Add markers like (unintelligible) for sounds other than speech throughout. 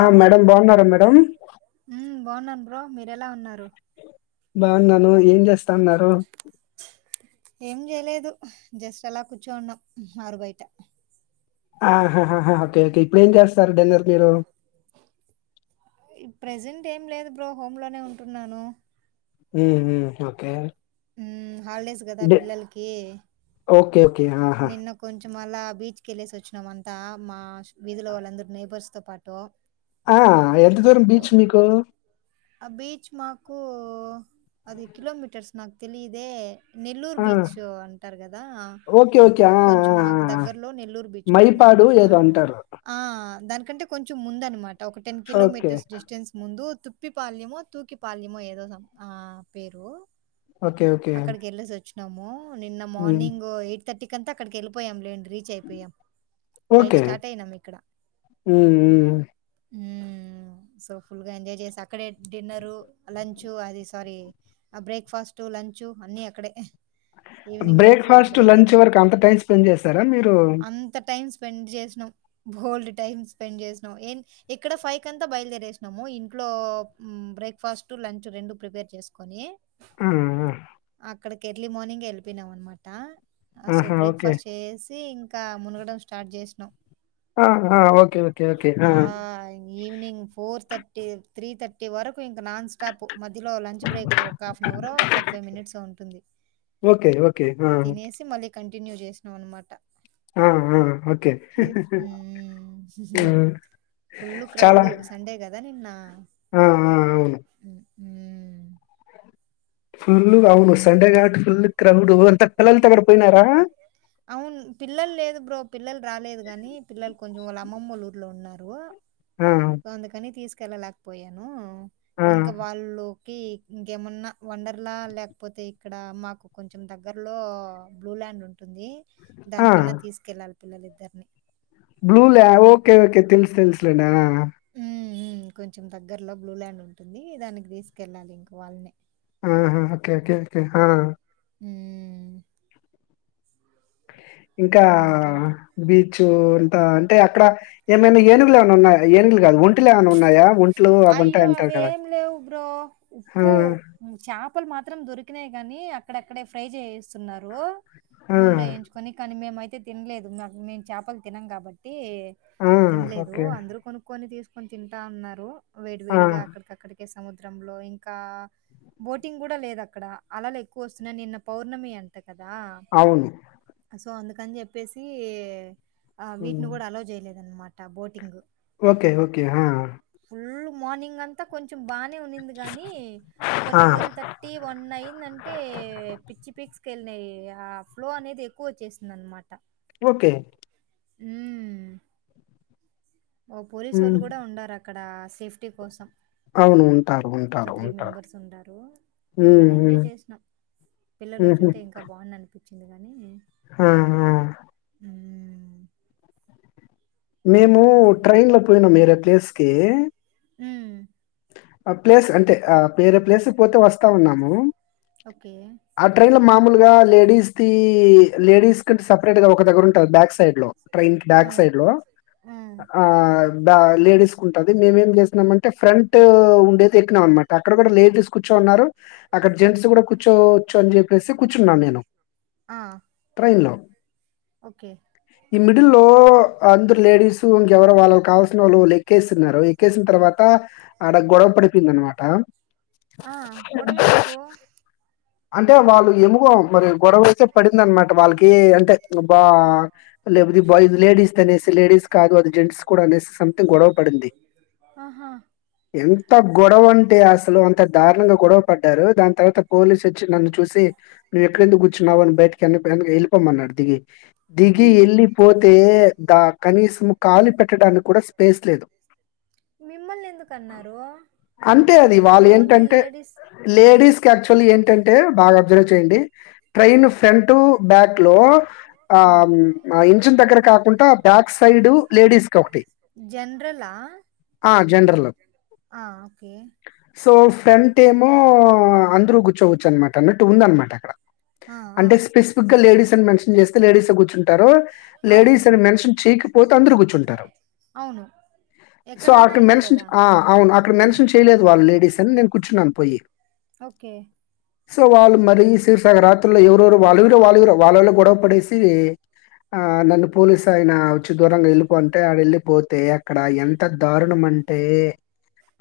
ఆ మేడం బాగున్నారా మేడం మ్మ్ బాగున్నాను బ్రో మీరు ఎలా ఉన్నారు బాగున్నాను ఏం చేస్తా ఉన్నారు ఏం చేయలేదు జస్ట్ అలా కూర్చోన్నాం ఆరు బయట ఆహాా ఓకే ఓకే ఇప్పుడు ఏం చేస్తారు డిన్నర్ మీరు ఈ ప్రెజెంట్ ఏం లేదు బ్రో హోమ్ లోనే ఉంటున్నాను ఓకే మ్మ్ హాలిడేస్ కదా డి పిల్లలకి ఓకే ఓకే ఆహా నిన్న కొంచెం కొం మళ్ళ బీచ్కి వెళ్ళేసి వచ్చినామంతా మా వీధిలో వాళ్ళందరు నైబర్స్ తో పాటు ఆ ఎంత దూరం బీచ్ మీకు ఆ బీచ్ మాకు అది కిలోమీటర్స్ నాకు తెలిదే నెల్లూరు ఆ బీచ్ అంటారు కదా ఓకే ఓకే ఆ ఆ ఆ కొంచెం మాకు ఆ! దగ్గర్లో నెల్లూరు బీచ్ ఉంటుంద మైపాడు అనమాట ఏదో అంటారు ఆ దానికి కంటే కొంచెం ముంద అనమాట ఒక టెన్ ఓకే కిలోమీటర్స్ డిస్టెన్స్ ముందు ఉప్పి పాల్యమో తూకి పాల్యమో ఏదో సం ఆ పేరు ఓకే ఓకే నమో నిన్న ఉమ్ మార్నింగ్ ఎయిట్ థటీ కంత అక్కడికి వెల్లిపోయాంలేండి రీచ్ అయిపోయాం ఫైవ్ ఓకే స్టార్ట్ అయినాం ఇక్కడ. ఉమ్ ఉమ్ ఉహ్మ్ సో ఫుల్ గా ఎంజాయ్ చేసా అక్కడే డిన్నరు లంచు అది సారీ ఆ బ్రేక్ఫాస్ట్, లంచు అన్ని అక్కడే ఈవినింగ్ మళ్ళీ బ్రేక్ఫాస్ట్, లంచ్ బయలుదేరినాం. వరకు అంత టైం స్పెండ్ చేసారా మీరు అంత టైం స్పెండ్ చేసినాం. బోల్డ్ టైం స్పెండ్ చేసినాం ఇక్కడ ఫైవ్ కంతా బయలుదేరేసినాము ఇంట్లో బ్రేక్ఫాస్ట్, లంచ్ రెండు ప్రిపేర్ చేసుకుని ఉహ్ అక్కడికి ఎర్లీ మార్నింగ్ వెళ్ళిపోయినాాం అనమాట అసో ఆహా ఓకే బ్రేక్ఫాస్ట్ చేసి ఇంక్ ఇంకా మునగడం స్టార్ట్ చేసినాం. ఆ ఆ ఓకే ఓకే ఓకే ఆ ఈవినింగ్ ఫోర్ తర్ త్రీ థర్టీ ట్టి వరకు ఇంకా నాన్ స్టాప్ మధ్యలో లంచ్ బ్రేక్ ఒక half an hour forty five minutes ఉంటుంది ఓకే ఓకే ఆహ్ టిన్యూ చేసినాం అనమాట ఆహ్ ఆహ్ ఓకే హ్మ్. ఫుల్లు చాలా క్రౌడు సండే గదా నిన్న. ఆహ్ ఆ అవును ఉహ్మ్ ఫుల్లుగావును వస్తు సండే గబట్ ఫుల్ క్రౌడ్ అంతా పిల్లలతో అక్కడ పోయినారా అవును పిల్లలు లేదు బ్రో. పిల్లలు రాలేదు ని పిల్లలు కొంచెం వాళ్ళ అమ్మమ్మ ఊర్లో ఉన్నారు. ఆ అందుకని తీస్ కెలాలేకపోయాను. ఆ ఇంకా వాళ్ళు కి ఇంకేమన్నా వండర్లా లేకపోతే ఇక్కడ మాకు కొంచెం దగ్గరలో బ్లూ ల్యాండ్ ఉంటుంది. ఆ దానికన్నా తీసుకెళ్ళాలి. పిల్లలిద్దరిని బ్లూ ల్యాం ఓకే ఓకే తెలుసు తెలుసులేండా ఆ ఆ ఉహ్మ్ కొంచెం దగ్గరలో బ్లూల్యాండ్ ఉంటుంది. దానికి తీసుకెళ్ళాలి ఇంకా వాళ్ళని ఆహ్ ఆ ఓకే ఓకేకే ఆహ్ ఆ ఉహ్మ్ ఇంకా ఇంకేంటి? బీచు అంతా అంటే అక్కడ ఏమైనా ఏనుగులు ఏమైనా ఉన్నాయా, ఏనుగులు కాదు వోన్. అయ్యో కదా అవేం లేవు బ్రో, ఆ ఉప్పు చేపలు మాత్రం దొరికినాయి. కాని అక్కడ అక్కడే ఫ్రై చేయిస్తున్నారు ఆ నూనేలో వేయించుకొని కానీ మేమై అయితే తినలేదు మాక్ మేం చేపలు తినం కాబట్టి ఆ ట్టి తినలేదు ఓకే అందరుూ కొనుక్కొని తీస్ కొని తింటా ఉన్నారు వేడి ఆ వేడిగా అక్కడికక్కడి ఏ సముద్రంలో ఇంకా బోటింగ్ కూడా లేదు అక్కడ, అలలు ఎక్కువ వస్తున్నాయి నిన్న పౌర్ణమి అంట. కదా అవును సో అందుకని చెప్పేసి ఆ హ్మ్. వీటిని కూడా అలో చేయలేదనమాట బోటింగ్ కే హా ఫుల్ మార్నింగ్ అంతా కొన్ కొంచం బానే ఉండింది కానీ ఒక ఆ ట్వల్ థర్టీ, వన్ అయ్యిందంటే పిచ్చి పీక్స్. కెళ్ళి ఆ ఫ్లో అనేది ఎక్కువ వచ్చేసింది అనమాట ఓకే హ్మ్ ఓ పోలీసోళ్ళు హ్మ్ కూడా ఉండారు అక్ ఇక్కడ అస్ సేఫ్టీ కోసం అవును. ఉంటారు. ఒక ఉంటారు. త్రీ ఉంటారు. మెంబర్స్ ఉన్నారు హ్మ్. ఫుల్గానే ఎంజాయ్ హ్మ్. చేసినాం పిల్లలు హుహు. వచ్చింటే ఇంకా బాగున్ను అనిపించింది వచ్చింది కానీ ఆ హా హ్మ్. మేము అది. ట్రైన్ లో పోయినాం వేరే ప్లేస్కి హ్మ్ ఆ ప్లేస్ అంటే ఆ వేరే ప్లేస్ పోతే వస్తా ఉన్నా ము ఓకే. ఆ ట్రైన్లో మామూలుగా లేడీస్ ది లేడీస్ సపరేట్గా ఒక దగ్గరుంటే బ్యాగ్స్ సైడ్ లో ట్రైన్ కి బ్యాక్ హ్మ్. సైడ్ లో హ్మ్. బా లేడీస్ కి ఉంటది మేమేం చేసినామంటే ఫ్రంట్ ట్ ఉండేది ఎక్కినాం అన్నమాట అక్కడ కూడా లేడీస్ కూర్చోన్నారు అక్కడ జెంట్స్ కూడా కూర్చోవచ్చు అని చెప్పేసి కూర్చున్నాను నేను ఆ ఎల్లో ఓకే ఈ మిడిల్ లో అందరు లేడీస్ ఇంకెవరు వాళ్ళకి కావాల్సిన వాళ్ళు వాళ్ళు ఎక్కేస్తున్నారు ఎక్కేసిన తర్వాత ఆడ గొడవ పడిపోంద అనమాట ఆ గొడవ ఎందుకు అంటే వాళ్ళు ఎముగో మరి గొడవ అయితే పడింద అనమాట వాళ్ళకి అంటే బా లే బాయ్స్ లేడీస్ త అనేసి లేడీస్ కాదు అది జెంట్స్ కూడా అనేసి సథింగ్ గొడవ పడింది ఆహా! ఎంత గొడవ అంటే అసలు అ దారుణంగా గొడవ పడ్డారు దాని తర్వాత పోలీసు చ్చి నన్ను చూసి నువ్వు ఎక్కడెందుకు కూర్చున్నావ అని బయటికి వెందు వెళ్ళిమన్నాడు దిగి దిగి హ్మ్. వెళ్ళిపోతే దా కనీసం కాలి పెట్టడానికి కూడా స్పేస్ లేదు మిమ్మల్ని ఎందుకు అన్నారు అంతే అది వాళ్ళు ఓన్లీ ఏంటంటే లేడీస్ అంటే బాగా అబ్జర్వ్ చేయండి ట్రైన్ ఫ్రంట్ టు బ్యాక్ లో ఆ ఇంచన్ దగ్గర కాకుండా బ్యాక్ సైడ్ లేడీస్ క ఒకటి జనరలా? జనరల్ ఆ! ఓకే. సో ఫ్రెంట్ ఏమో అందరుూ కూర్చోవచ్చు అనమాట అన్నట్టు ఉంద అన్నమాట అక్కడ ఆ! ఆ! అంటే స్పెసిఫిక్ గా లేడీస్ అని మెన్షన్ చేస్తే లేడీస్ కూర్చుంట తారు అవును. లేడీస్ అని మెన్షన్ చేయకపోతే అందరుూ కూర్చుంటారు అవును. సో ఎక్కడన్నా అక్కడ ఇదే మెన్షన్ గదా! ఆ అవును అక్కడ హ్మ్. మెన్షన్ చేయలేదు వాళ్ళు లేడీస్ అని నేను కూర్చున్నాను పోయి ఓకే. సవాల మరి సి సకరాతి ఎవరురు వాళవి వాళగు వాాలలో గొడవ పడస ఆ నన్ను పోలీసు ఆయన వచ్చి దూరంగా వెళ్ళిపోంటే ఆడ వెళ్ళిపోచ్చు అతే అక్కడ ఎంత దారుణం అంటే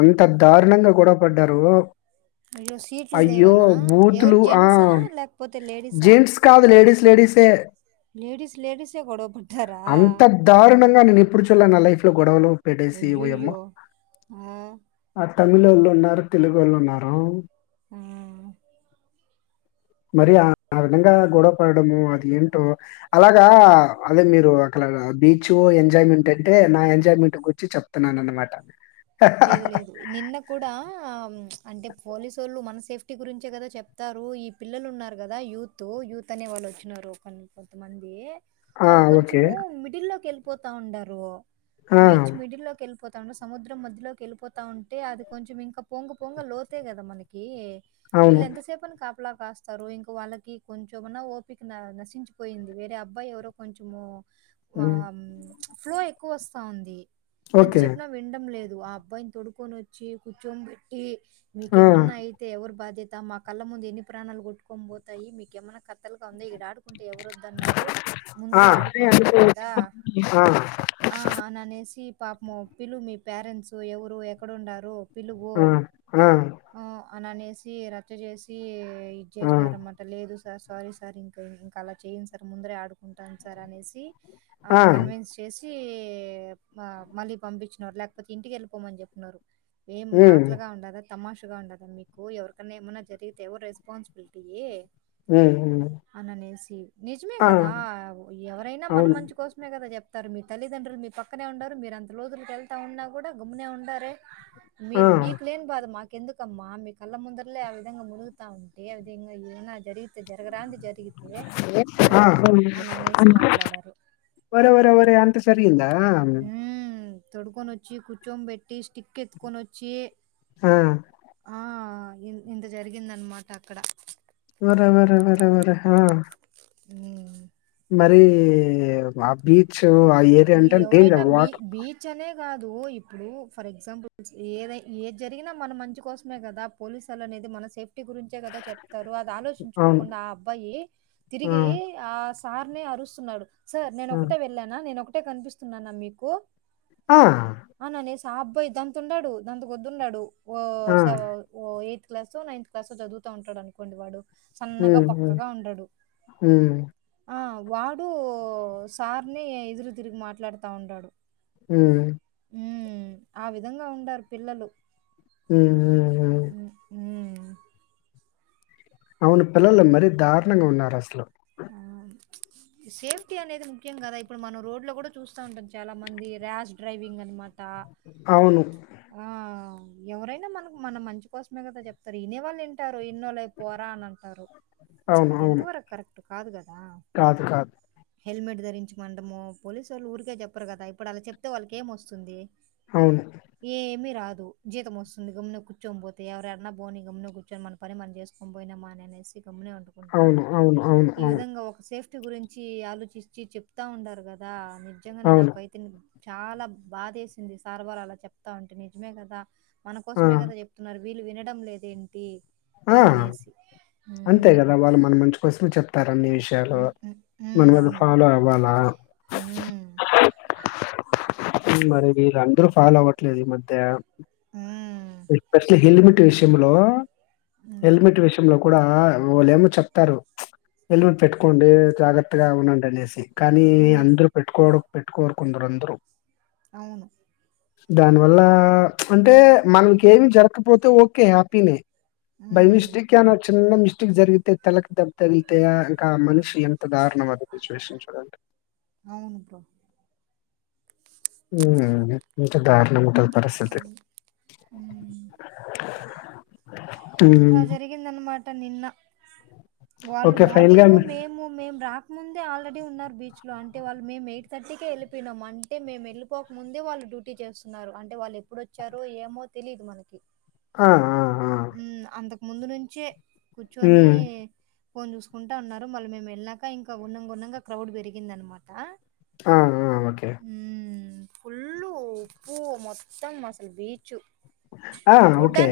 అంత దారుణంగా గొడ పడ్డారు అో సీట్ అయ్యో బూతులు ఆ లేకపోతే లేడీసా? జీన్స్ కాదులే కాదు లేడీస్ లేడీస్ే లేడీస్ లేడీసే గొడవ పడ్డారా? అంత దారుణంగా నేను ఎప్పుడు చూళ్ల నా లైఫ్ గోడవాలు అయ్యాయో ఆ తమిళ వాళ్ళు ఉన్నారు తెలుగు వాళ్ళు ఉన్నారు ఆ మరి ఆ ఆ విధంగా గొడవ పడడము అది ఏంటో అలాగా క అదే మీరు అక్కలా బీచ్ ఎంజాయ్మెంట్ అంటే నా ఎంజాయ్మెంట్ గు వచ్చి చెప్తున్నాను అన్నమాట లేదు లేదు నిన్న కూడా ఆ అంటే పోలీసోళ్ళు మన సేఫ్టీ గురించే కదా చెప్తారు. ఈ పిల్లలు ఉన్నారు కదా, యూత్ యూత్ అనే వాళ్ళు వచ్చినారు కొన్ని కొంతమంది. ఆ! వాళ్ళు ఓకే. కొంచెము మిడిల్ లోకెల్ పోతా ఉండారు ఆ! బీచ్ మిడిల్ లోకి వెళ్ళిపోత్ తాను సముద్ర మద్ ధ్య లోకి వెళ్ళిపోతా ఉంటే, అది కొంచెం ఇంకా పొంగ పొంగ లోతే కదా మనకి. అవును. వీళ్ ఎంత సేపు అని కాప్ కాపులా కాస్తారు ఇంకా వాళ్ళకి కొంచెంమన్నా ఓపిక నశించిపోయింది, వేరే అబ్బాయి ఎవరో కొంచెము. ఆ హ్మ్. మ్ ఫ్లో ఎక్కువ వస్తా ఉంది ఎంత ఓకే. చెప్పినా వినడం లేద్ దు ఆ అబ్బాయిని తోడుకొని వచ్చి కూర్చోంన్ బెట్టి ఆ! మీకేమన్నా అయితే ఎవర్ బాద్ ధ్యత మా కళ్ళ ముందు ఎన్ని ప్రాణాలు కొట్టుకొని పోతాయి మీకేమన్నా కథల్ తోంది ఈడ ఆడుకుంటే ఎవరు వద్దన్నారు, ఆ! ముందరే అదే ఆడుకోవచ్చు అనుకోవచ్చు. కదా ఆ! ఆ అని అనేసి. పాపము పిలు మీ పేరెంట్స్ ఎవరు ఎక్కడుండారు పిలువో ఆ! ఆ! ఆ అననేసి రచ్చ చేసి ఇద్ ఆ! చేస్నార అన్నమాట లేదు సా సారీ సార్ ఇంకా ఇంకా అలా చేయ్యను సార్ ముందరే ఆడుకుంటాను సార్ అనేసి ఆ కన్విన్స్ చేస్ (unintelligible) ఆ మళ్ళీ పంపించ్నార్ లేక్ ఇంటికి వెళ్ళపోమని చెప్పినన్నారు ఏం హ్మ్. మాట్లాగా ఉండదా తమాషగా ఉండదా మీకు ఎవరికైనా ఏమన్నా జరిగితే ఎవరు రెస్పాన్సిబిలిటీ హ్మ్ హు హ్మ్ నిజమే కదా ఎవరైనా మన అవును. మంచి కోసమే కదా చెప్ తారు మీ తల్లిదండ్రులు మీ పక్కనే ఉండరు మీరు అంత లోజూర్ కేల్ అంట ఉన్నా కూడా గుమ్నే ఉండరే ఆ! మీర్ మీక్లేని బాధ మాక్ ఎందుకమ్మా మీ కళ్ళ ముందరలే ఆ విధంగా మునుగుతా ఉంటే ఆ విధంగా ఏనా జరిగితే జరగరాంది జరిగితే ఆ అని అనేసి మాట్లాడారు వరే వరే వరే అంత జరిగిందా ఆ అన్ తొడుక్కోని వచ్చి కూర్చో బెట్టి స్టిక్ ఎత్కొని వచ్చి ఆ ఆ, ఇంత జరిగింది అనమాట అక్కడ వరవర వరవర హ ఉ మరీ ఆ బీచ్ ఆ ఏరియా ఇప్పుడు అంటే ఎవరైనా డేంజర్ బీ వాటర్ బీచ్ అనే కాదు ఇప్పుడు ఫర్ ఎగ్జాంపుల్ ఏద ఏ జరిగినా మన మంచి కోసమే కదా పోలీసు వాల అనేది మన సేఫ్టీ గురించే కదా చెప్ తరువాత అవును. ఆలోచించుకోకుండా ఆ అబ్బాయి ఆ! తిరిగి ఆ సార్నే అరుస్తున్నాడు సార్ నేను ఆ! ఒకటే వెళ్ళానా నేను ఒక అట్టే కనిపిస్తున్నానా మీకు ఆ! అనానేేసి ఆ అబ్బాయ్ దంత ఉండాడు దంత కొద్దున్నాడు ఓ ఆ! స ఓ క్లాసో నైన్త్ క్లాసో చదుత ఉంటాడు అనుకోండి వాడు సన్నగా హ్మ్. హ్మ్. బక్కగా ఉండడు హ్మ్. ఆ వాడు సార్ని ఇరు తిరిగి మాట్లాడుతా ఉంటాడు ఉ ఊ ఆ విధంగా ఉండారు పిల్లలు ఉ హు హు హ్మ్. హ్మ్. అవును పిల్లలు మరీ దారుణంగా ఉన్నారు అసలు ఆ సేఫ్టీ అనేది ముఖ్యం కదా ఇప్పుడు మనం రోడ్ లో కూడా చూస్తా ఉంటాం చాలా మంది ర్యాష్ డ్రైవింగ్ అనమా అవును ఎవరైనా మనకు మన మంచి కోసమే కదా చెప్తారు వినేవాళ్ళు వింటారు ఇన్నోళ్ళు అయి పోరా అని అంటారు అవును. అది ఎంత అవును. వరకు కరెక్ట్ కాదు కదా కాదు కాదు హెల్మెట్ ధరించమంటము పోలీసు వాళ్ళు ఊరికే చెప్పరు కదా ఇప్పుడు అలా చెప్తే వాళ్ళకి ఏం వస్తుంది అవును. ఏ ఏమి రాదు జీతం వస్తుంది గమ్మున కూర్చొని పోతే ఎవరెరైనా పోని గమ్మున కూర్చొని మన పని మనం చేస్కొని పోయినామా అని అనేసి తొమ్మునే వండుకుండా అవును. అవును. అవును. ఈ అవును. విధంగా ఒక సేఫ్ టి గురించి ఆలోచించ్చి చెప్తా ఉండారు కదా నిజంగానే అవును. నాకు అైతే చాలా బాదేసింది సార్ వాల్ అలా చెప్తా ఉంటే నిజమే కదా మన ఆ! కోసమే కదా చెప్తున్నారు. వీళ్ళు వినడం లేదేంటీ ఆ అంతే కదా వాళ్ళు మన మంచి కోసమే చెప్ తారు అన్ని విషయాలు హ్మ్. హ్మ్. హ్మ్. మనం అది అవును. ఫాలో అవ్వాలా హ్మ్. మరి వీరందరూ ఫాలో అవ్వట్లేదు ఈ మధ్యా హ్మ్. స్పషల్ హెల్మెట్ విషయంలో హ్మ్. హెల్మెట్ విషయంలో కూడా వాళ్ళేమో చెప్తారు. హెల్మెట్ పెట్టుకోండి జాగ్రత్తగా ఉందండి అనేసి కానీ హ్మ్. అందరు పెట్టుకోవడం పెట్టుకోరు కొందరందరూ అవును. దానివల్ల అంటే మనకి ఏమి జరకపోతే ఓకే హ్యాపీనే హ్మ్. బైమిస్టేక్ ఏమన్న చిన్న మిస్ జరిగితే తలకి దెబ్బ తగిలితే ఇంకా ఆ మనిషి ఎంత దారుణం అ సిచువేషన్ చూడండి. అవును బ్రో ఇంకా దారుణం ఉంటది. పరిస్థితి. మ్మ్ హ్మ్. ఆ జరిగిందన్నమాట్ ట నిన్న వాళ్ళు ఓకే ఫైనల్‌గా మార్నింగు మీ మేము మేము రాకముందే ఆల్రెడీ ఉన్నారు బి చ్లో అంటే వాళ్ళు మేం ఎయిట్ థర్టీకే ఎళ్ళిపోయినం అంటే మేము ఎళ్ళిపోక ముందే వాళ్ళు డ్యూటీ చేస్తున్నారు. అంటే వాళ్ళు ఎప్పుడోచ్చారో ఏమో తెలీదు మనకి ఆ ఆ ఆ! మ్మ్ అంతకు ముందు నుంచే కుచ్చోనీ హ్మ్. ఫోన్ చూసుకుంటా ఉన్నారు. మళ్ళ మేం ఎళ్ళాక ఇంకా ఉన్నంగా ఉన్నంగా క్రౌడ్ పెరిగిందన్నమాట. ఆ ఆ ఓకే ఫుల్ ఉప్పూ మొత్తం అసల్ బీచు ఆ ఓకే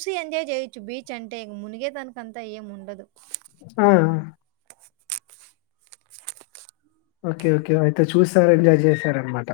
చి ఎంజాయ్ చేయొచ్చు బీచ్ అంటే మునిగే తనకంత ఏం ఉండదు. ఆ ఓకే ఓకే అయితే చూస్తారు ఎంజాయ్ చేసారన్నమాట.